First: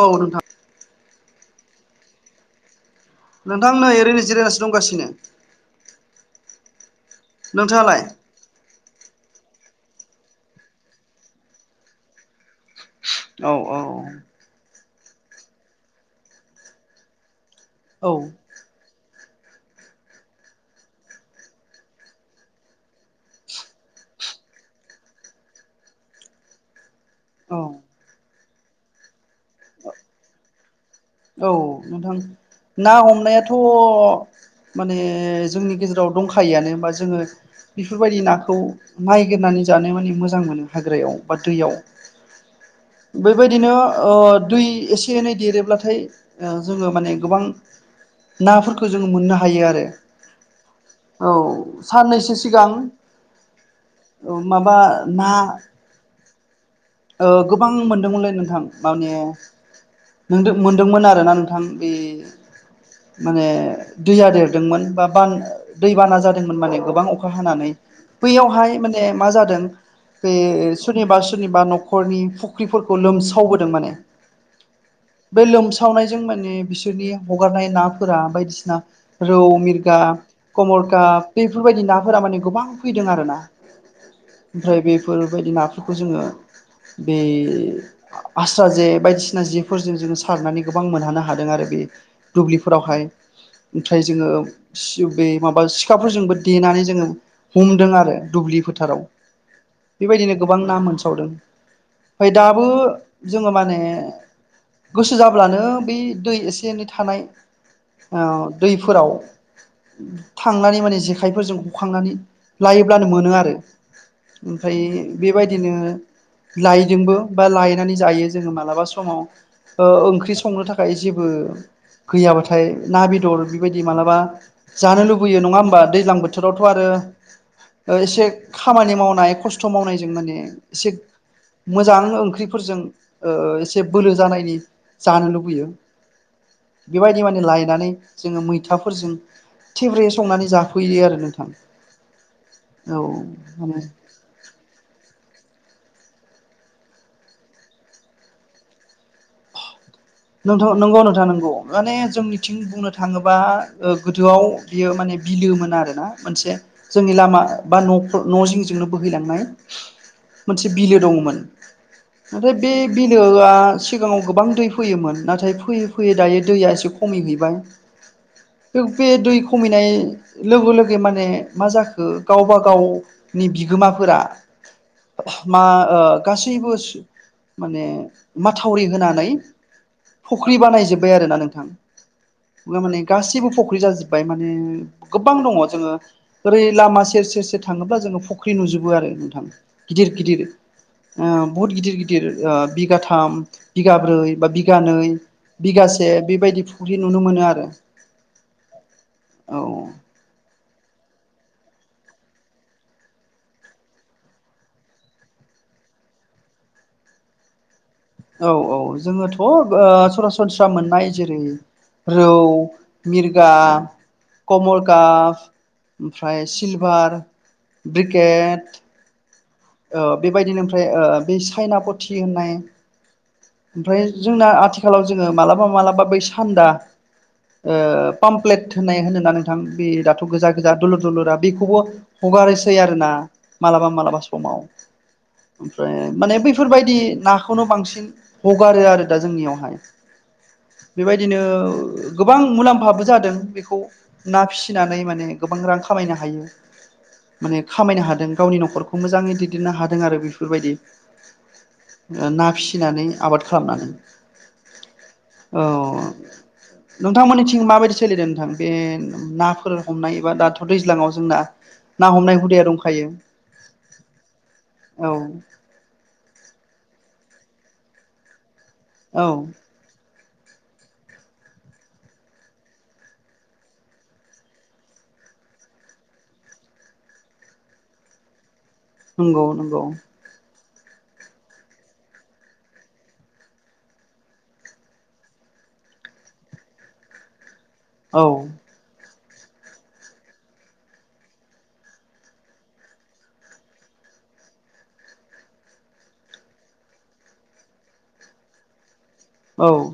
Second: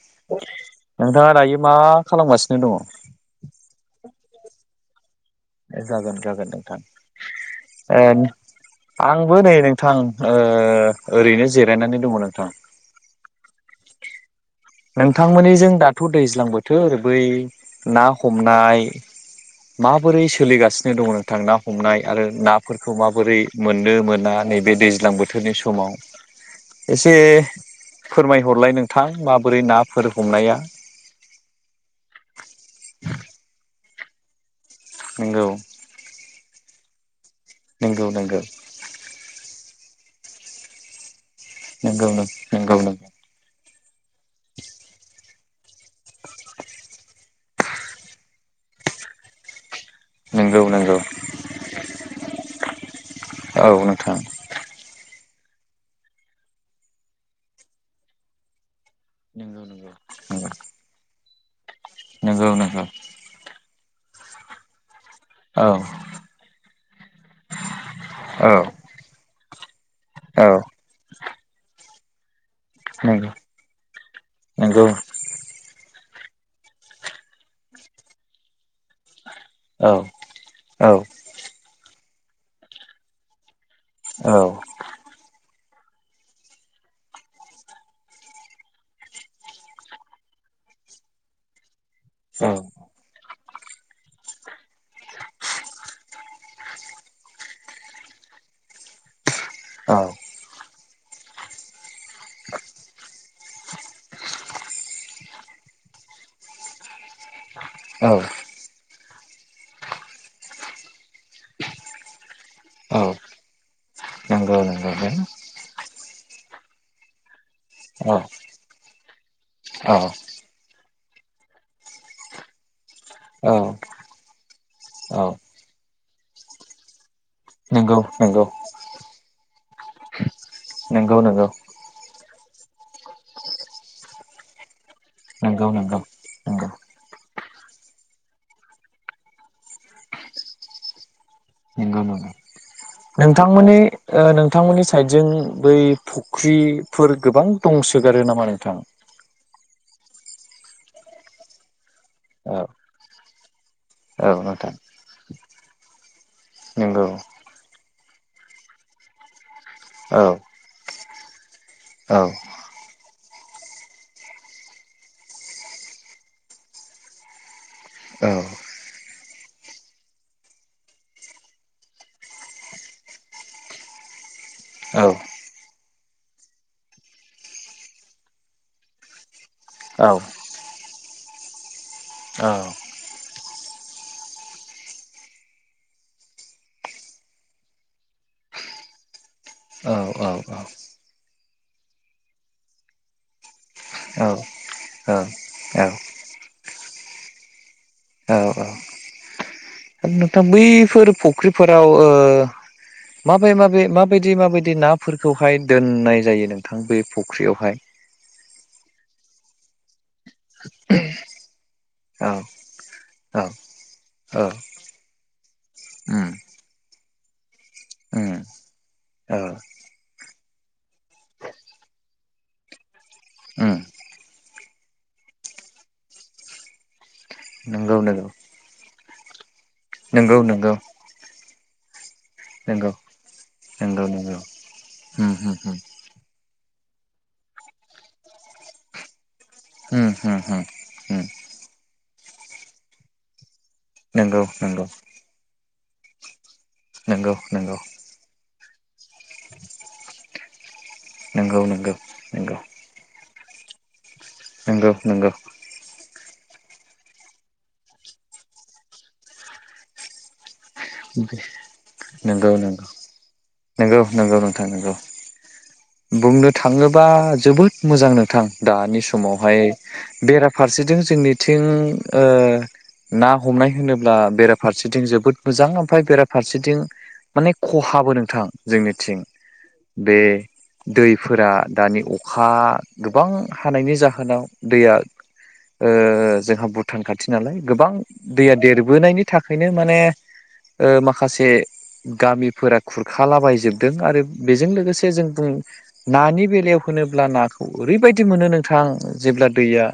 औ नोंथां नोंथाङा दायो मा खालामगासिनो दङ नोंथां नै ओरैनो जिरायनासो दंगासिनो जागोन जागोन नोंथां ओ नोंथाङालाय आंबो नै नोंथां ओ ओरैनो जिरायनानै दङ नोंथां औ औ नोंथांमोननिजों दाथ' दैज्लां बोथोर ओरै बै ना औ हमनाय। माबोरै सोलिगासिनो दङ नोंथां ना हमनाय आरो नाफोरखौ माबोरै मोननो मोना नैबे दै दैज्लां बोथोरनि समाव। एसे औ फोरमायहरलाय नोंथां माबोरै नाफोर हमनाया। औ नोंथां ना हमनायाथ' माने नंगौ जोंनि गेजेराव। दंखायोआानो हा जोङो नंगौ बेफोरबायदि नंगौ नाखौ नायगिरनानै जानो माने मोजां मोनो। हाग्रायाव बा दैयाव। नंगौ नंगौ नंगौ बेबायदिनो ओ दै एसे एनै देरोबला नाथाय जोङो माने गोबां नाफोरखौ जोङो मोननो हायो आरो। नंगौ नंगौ औ साननैसो सिगां औ। माबा मा। ओ गोबां मोनदोंमोनलै नोंथां माने नंगौ नंगौ न मोनदोंमोन आरोना नोंथां बे नंगौ नंगौ [inaudible] माने दैया देरदोंमोन बा बान औ दैबाना जादोंमोन माने गोबां अखा हानानै औ बैयावहाय माने मा जादों बे औ [inaudible] सोरनिबा सोरनिबा न'खरनि फुख्रिफोरखौ नंगौ लोमसावबोदों माने नंगौ बे लोमसावनायजों माने बिसोरनि हगारनाय नाफोरा बायदिसिना रौ औ मिरगा औ कमरका बेफोरबायदि नाफोरा माने गोबां फैदों आरोना ओमफ्राय बेफोरबायदि नाफोरखौ जोङो बे आस्रा जे बायदिसिना जेफोरजों जोङो सारनानै गोबां मोनहानो हादों आरो बे औ दुब्लिफोरावहाय ओमफ्राय जोङो बे माबा सिखाफोरजोंबो देनानै जोङो हमदों आरो दुब्लि फोथाराव औ बेबादिनो गोबां ना मोनसावदों। ओमफ्राय दाबो जोङो माने गोसो जाब्लानो बे दै एसे एनै थानाय औ ओ दैफोराव थांनानै माने जेखाइफोरजों हखांनानै औ लायोब्लानो मोनो आरो नंगौ नंगौ ओमफ्राय बेबायदिनो लायदोंबो बा लायनानै औ जायो जोङो मालाबा समाव ओ औ ओं ख्रि संनो थाखाय जेबो गैयाबाथाय ना बेदर औ बेबायदि मालाबा जानो लुबैयो नङा होमबा दैज्लां बोथोरावथ' आरो नंगौ एसे नंगौ ओ खामानि मावनाय खस्थ' थ' मावनायजों माने एसे नंगौ नंगौ मोजां ओंख्रिफोरजों एसे बोलो जानायनि जानो नंगौ लुबैयो। नंगौ बेबायदि माने लायनानै जोङो मैथाफोरजों थेब्रे संनानै जाफैयो आरो नोंथां। नंगौ ना औ नोंथांमोननि माने ओ नोंथांमोननि साइडजों बै फुख्रिफोर गोबां दंसोगारो नामा नोंथां? नोंथांथ नंगौ नोंथां नंगौ माने जोंनिथिं औ बुंनो थाङोबा ओ औ गोदोआव नोंथां बियो माने बिलोमोन आरोना मोनसे नंगौ जोंनि लामा बा न'फोर न' जिंजोंनो बोहैलांनाय औ मोनसे बिलो दङ'मोन औ नाथाय बे बिलोआ सिगाङाव गोबां दै फै फैयोमोन नाथाय फैयै फैयै दायो दैया एसे खमैहैबाय औ बे दै खमायनाय लोगो लोगो माने मा जाखो गावबा गाव नि बिगोमाफोरा औ मा ओ गासैबो माने माथावरि होनानै फख्रि बानायजोब्बाय आरो ना नोंथां। औ माने गासैबो फख्रि जाजोब्बाय माने गोबां दङ' जोङो ओरै लामा सेर सेर सेर थाङोब्ला जोङो फख्रि नुजोबो आरो नोंथां। औ गिदिर गिदिर औ औ। ओ बुहुद गिदिर गिदिर ओ बिगाथाम बिगाब्रै बा औ बिगानै, बिगासे बेबायदि फुख्रि नुनो मोनो आरो औ औ औ औ नोंथां बैफोर फुख्रिफोराव ओ माबे माबे माबायदि माबायदि नाफोरखौहाय दोननाय जायो नोंथां बे फुख्रियावहाय? औ औ जोङोथ' ओ सरासनस्रा मोननाय जेरै- रौ, औ औ मिरगा, औ कमल काफ उम ओमफ्राय सिलभार, उम ब्रिकेट औ ओ बेबायदिनो ओमफ्राय ओ बै साइनापुथि होननाय उम ओमफ्राय जोंना आथिखालाव जोङो मालाबा मालाबा बै सान्दा। ओ नंगौ नंगौ पामप्लेट होनाय होननानै। नोंथां बे दाथ' नंगौ गोजा गोजा नंगौ दुलुर दुलुरा बेखौबो हगारसै नंगौ आरोना मालाबा नंगौ मालाबा। नंगौ समाव उम उम उम ओमफ्राय माने बैफोरबायदि नाखौनो बांसिन। हगारो आरो दा जोंनियावहाय। उम होम होम बेबायदिनो गोबां मुलाम्फाबो जादों बेखौ। ना नंगौ नंगौ फिसिनानै माने गोबां रां खामायनो हायो नंगौ माने नंगौ खामायनो हादों गावनि न'खर खौ मोजाङै दैदेननो हादों आरो बेफोरबायदि। नंगौ नंगौ। ना नंगौ फिसिनानै आबाद खालामनानै। नंगौ नंगौ औ। नोंथांमोननिथिं माबायदि सोलिदों नोंथां बे नाफोर हमनाय एबा दाथ' दैज्लाङाव जोंना। ना हमनाय नंगौ नंगौ हुदाया दंखायो। नंगौ नंगौ नोंथां नंगौ औ बुंनो थाङोबा जोबोद मोजां नोंथां। दानि औ समावहाय बेराफारसेथि जोंनिथिं ओ ना हमनाय होनोब्ला बेराफारसेथिं जोबोद मोजां ओमफफ्राय बेराफारसेथिं। माने खहाबो नोंथां जोंनिथिं नंगौ नंगौ बे। दैफोरा दानि अखा गोबां हानायनि जाहोनाव दैया। ओ जोंहा भुटान खाथि नालाय गोबां औ दैया देरबोनायनि। थाखायनो माने ओ माखासे गामिफोरा। खुरखालाबायजोबदों आरो बेजों लोगोसे जों बुं। नानि बेलायाव होनोब्ला नाखौ ओरैबायदि मोनो नोंथां जेब्ला औ दैया।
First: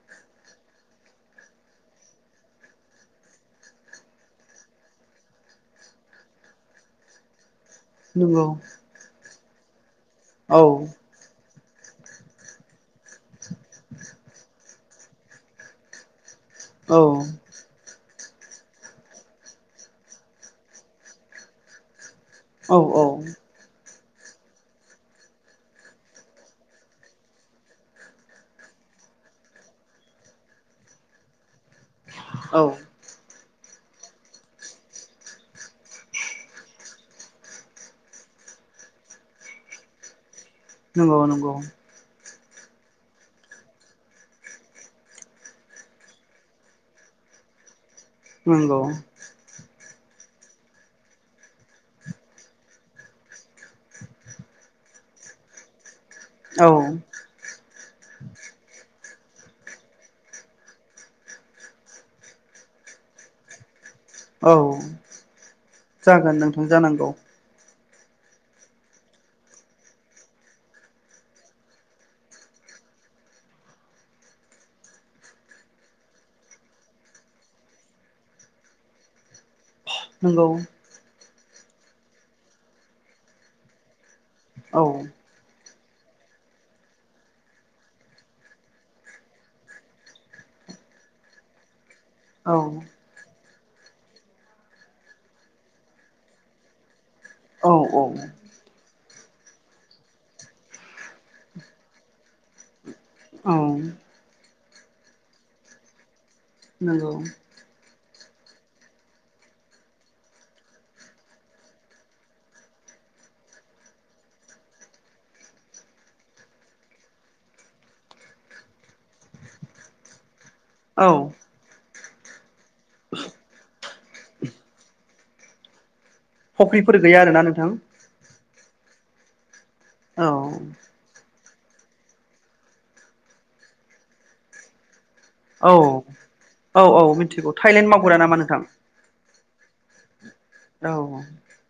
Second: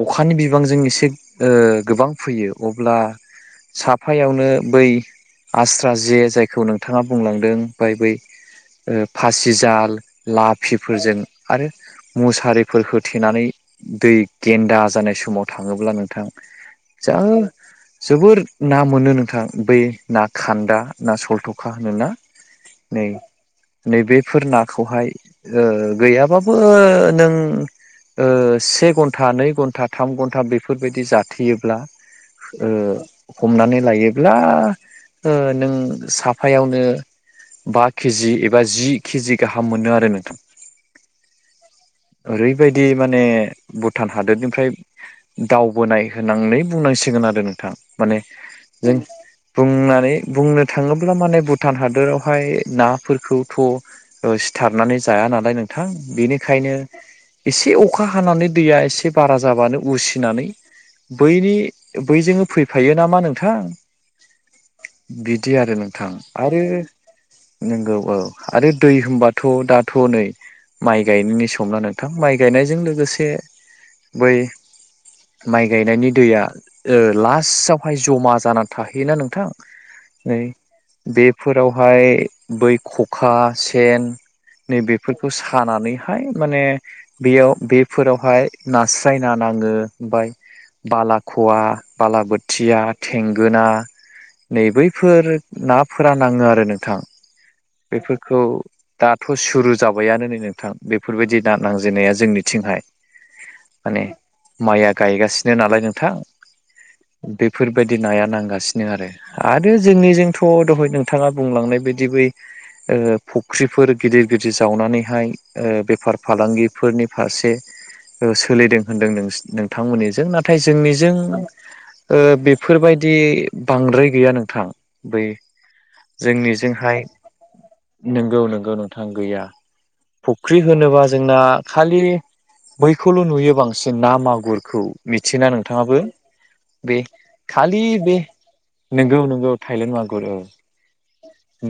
अखानि बिबांजों एसे गोबां फैयो अब्ला। साफायावनो बै आस्रा जे जायखौ नों थाङा बुंलांदों बाय बै नंगौ फासिजाल औ लाफिफोरजों। आरो मुसारिफोर होथेनानै दै गेन्दा जानाय समाव थाङोब्ला नोंथां औ जा जोबोर ना मोनो नोंथां बै ना खान्दा ना सलथ'खा होनोना। औ नै। औ नै बेफोर नाखौहाय ओ गैयाबाबो नों ओ से घन्टा, नै घन्टा, थाम घन्टा बेफोरबायदि जाथेयोब्ला औ ओ हमनानै लायोब्ला ओ नों साफ फायावनो बा के जि एबा जि के जि गाहाम मोनो आरो नोंथां। नंगौ नंगौ। ओरैबायदि माने भुटान हादोरनिफ्राय दावबोनाय होननानै बुंनांसिगोन आरो नोंथां। माने नंगौ जों बुंनानै बुंनो थाङो [unintelligible] माने भुटान हादोरावहाय नाफोरखौथ' ओ सिथारनानै जाया नालाय नों थां, औ बेनिखायनो एसे अखा हानानै दैया एसे बारा जाबानो उसिनानै बैनि बैजोंनो फैफायो नामा नोंथां। औ बिदि आरो नोंथां जागोन आरो नोंथां जानांगौ नंगौ औ आरो दै होनबाथ' दाथ' नै माइ गायनायनि समना नोंथां, माइ गायनायजों लोगोसे बै माइ गायनायनि दैया ओ लासावहाय जमा जानानै थाहैयोना नोंथां। नै नंगौ बेफोरावहाय बै खखा, सेन औ नैबेफोरखौ सानानैहाय माने बेयाव बेफोरावहाय नास्राय ना नाङो आमफाय बालाख'वा औ बालाबोथिया, थेंगोना नै बैफोर नाफोरा नाङो आरो नोंथां। औ औ बेफोरखौ दाथ' सुरु जाबायानो नै नोंथां बेफोरबायदि दा नांजेननाया जोंनिथिंहाय। औ माने माइया गायगासिनो नालाय नोंथां। नंगौ। बेफोरबायदि नाया नांगासिनो आरो। आरो जोंनिजोंथ' दहाय नोंथाङा बुंलांनाय बायदि बै ओ फख्रिफोर गिदिर गिदिर जावनानैहाय ओ बेफार फालांगिफोरनि फारसे ओ सोलिदों होनदों नोंसि-नोंथांमोननिजों ना थाय औ जोंनिजों ओ बेफोरबायदि बांद्राय गैया नोंथां। बै जोंनिजोंहाय फख्रिफोर गैया आरोना नोंथां। नोंगौ नोंगौ नोंथां गैया, औ फख्रि होनोबा जोंना खालि बैखौल' नुयो बांसिन ना मागुरखौ। मिथियोना औ नोंथाङाबो औ बे औ मिथिगौ खालि थाइलेण्ड मावगुरा बे नामा नोंथां नोंगौ नोंगौ थायलेण्ड मागुर ओ। औ।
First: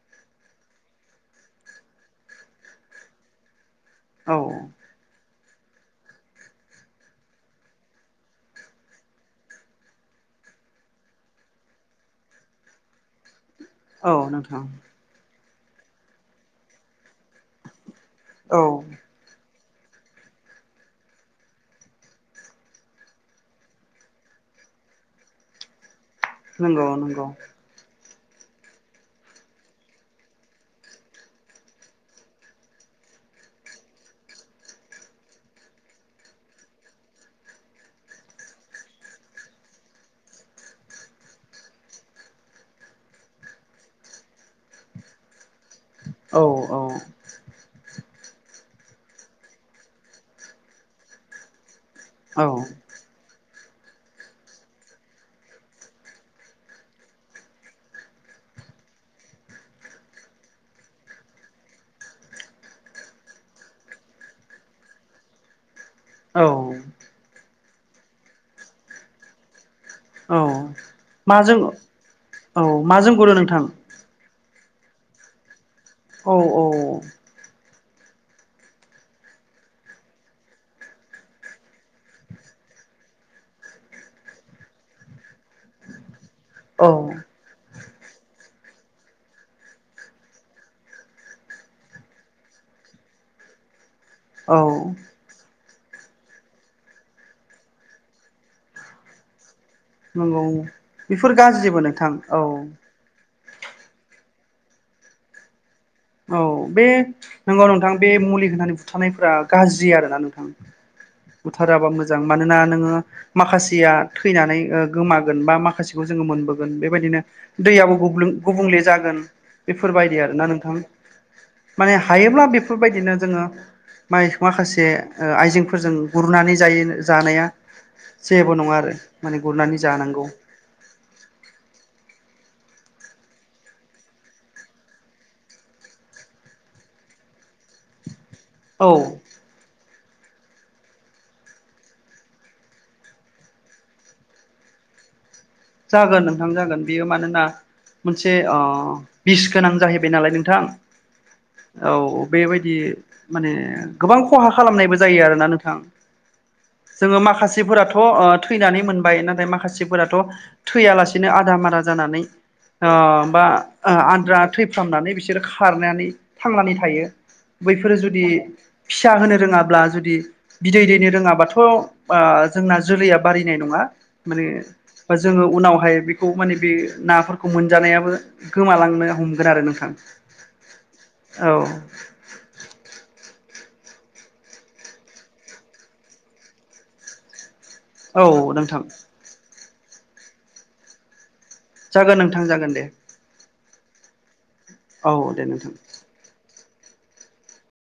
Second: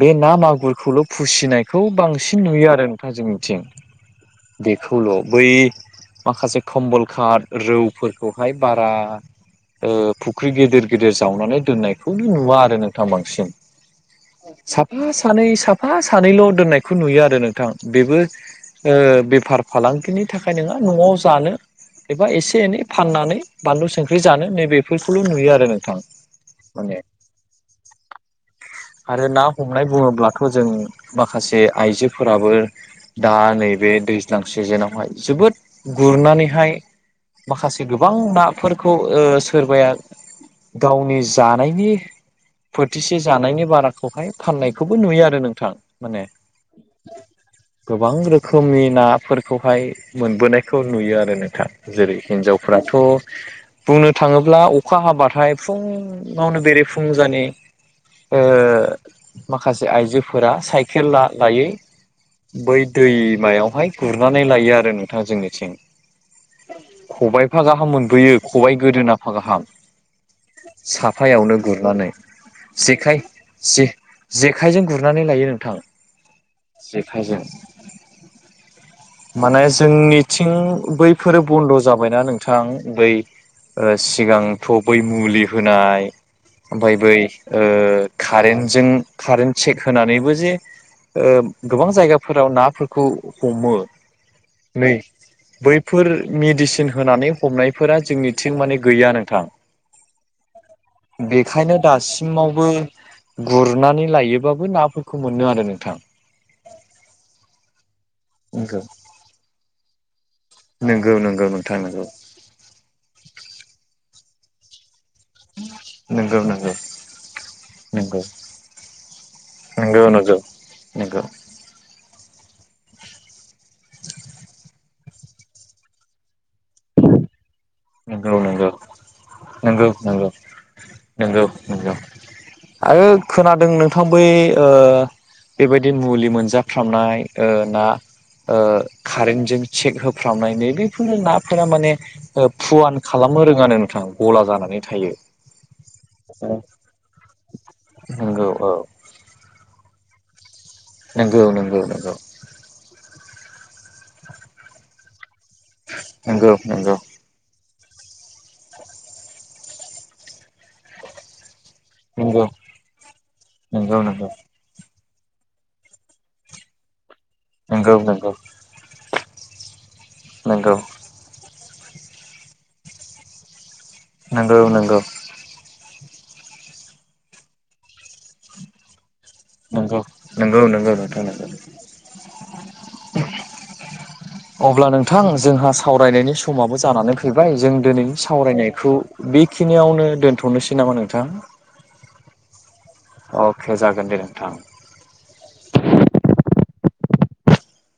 बे ना मागुरखौल' फुसिनायखौ बांसिन नुयो आरो नोंथां जोंनिथिं। औ। खौल' बै माखासे खम्बल काथ, रौफोरखौहाय बारा ओ फुख्रि गेदिर गेदिर जावनानै दोननायखौबो नुवा आरो नोंथां बांसिन। औ नोंथां। साफा सानै साफा सानैल' दोननायखौ नुयो आरो नोंथां बेबो औ ओ बेफार फालांगिनि थाखाय नङा न'आव जानो एबा एसे एनै फाननानै बानलु संख्रै जानो नै बेफोरखौल' नुयो आरो नोंथां। नंगौ माने नंगौ। आरो ना हमनाय बुङोब्लाथ' जों माखासे आइजोफोराबो दा नैबे दैज्लां सिजोनावहाय जोबोद गुरनानैहाय माखासे गोबां नाफोरखौ ओ सोरबाया गावनि जानायनि फोथिसे जानायनि बाराखौहाय फाननायखौबो नुयो आरो नोंथां माने औ औ गोबां रोखोमनि नाफोरखौहाय मोनबोनायखौ नुयो आरो नोंथां जेरै औ हिनजावफोराथ' बुंनो थाङोब्ला अखा हाबाथाय फुङावनो बेरे-फुंजानि ओ माखासे आइजोफोरा साइकेल लायै बै दैमाआवहाय गुरनानै लायो आरो नोंथाङ जोंनिथिं औ खबायाइफा गाहाम मोनबोयो खबाइ गोदोनाफा गाहाम औ साफायावनो गुरनानै जेखाय ओ नोंथां जेखायजों गुरनानै लायो नोंथां औ औ जेखाइजों [inaudible] माने जोंनिथिं बैफोरो बन्द' जाबायना नोंथां बै ओ सिगांथ' बै मुलि होनाय औ ओमफाय बै ओ कारेन्टजों कारेन्ट चेक होनानैबो जे ओ गोबां जायगाफोराव नाफोरखौ हमो नै औ बैफोर मेडिसिन होनानै हमनायफोरा जोंनिथिं माने गैया नोंथां नंगौ बेफोर गाज्रिबो बेखायनो नोंथां औ दासिमावबो गुरनानै लायोबाबो नाफोरखौ मोनो आरो नोंथां औ बे नंगौ नोंथां बे मुलि होननानै बुथारनायफोरा गाज्रि आरो ना नोंथां नंगौ नंगौ नोंथां बुथाराबा नोंगौ मोजां मानोना नोङो माखासेया थैनानै ओ गोमागोन बा माखासेखौ जोङो नंगौ मोनबोगोन बेबायदिनो दैयाबो नंगौ गुब्लुं गुबुंले जागोन नंगौ नंगौ बेफोरबायदि आरो ना नोंथां माने हायोब्ला बेफोरबायदिनो जोङो माइ माखासे ओ आइजेंफोरजों गुरनानै जायो जानाया नंगौ नंगौ जेबो नङा आरो माने गुरनानै नंगौ नंगौ जानांगौ नंगौ नंगौ आरो खोनादों नोंथां बै ओ बेबायदि मुलि मोनजाफ्रामनाय ओ ना ओ औ कारेंजों सिट होफ्रामनाय नै बेेफोर नाफोरा माने ओ फुवान खालामनो रोङानो नोंथां गला जानानै थायो जागोन नोंथां जागोन बियो मानोना मोनसे नंगौ औ बिस गोनां जाहैबाय नालाय नोंथां नंगौ नंगौ औ नंगौ बेबायदि माने गोबां खहा खालामनायबो जायो आरोना नोंथां नोंथां नंगौ नंगौ जोङो माखासे फोराथ' ओ थैनानै मोनबाय नाथाय माखासेफोराथ' थैयालासेनो आदा मारा जानानै नंगौ अ बा नंगौ नंगौ आद्रा थैफ्रामनानै बिसोरो खारनानै थांनानै थायो बैफोरो नंगौ जुदि नंगौ फिसा होनो रोङाब्ला जुदि बिदै नंगौ दैनो रोङाबाथ' खौ जोंना जोलैया बारयनाय नङा माने नंगौ नंगौ बा जोङो उनावहाय बेखौ माने बे नाफोरखौ मोनजानायाबो गोमालांनो हमो नंगौ नंगौ नंगौ नोंथां नांगौ औ अब्ला नोंथां जोंहा सावरायनायनि समाबो जानानै फैबाय जों दिनैनि औ नोंथां सावरायनायखौ बेखिनियावनो दोनथ'नोसै नामा नोंथां जागोन नोंथां जागोन दे अके जागोन दे नोंथां औ दे नोंथां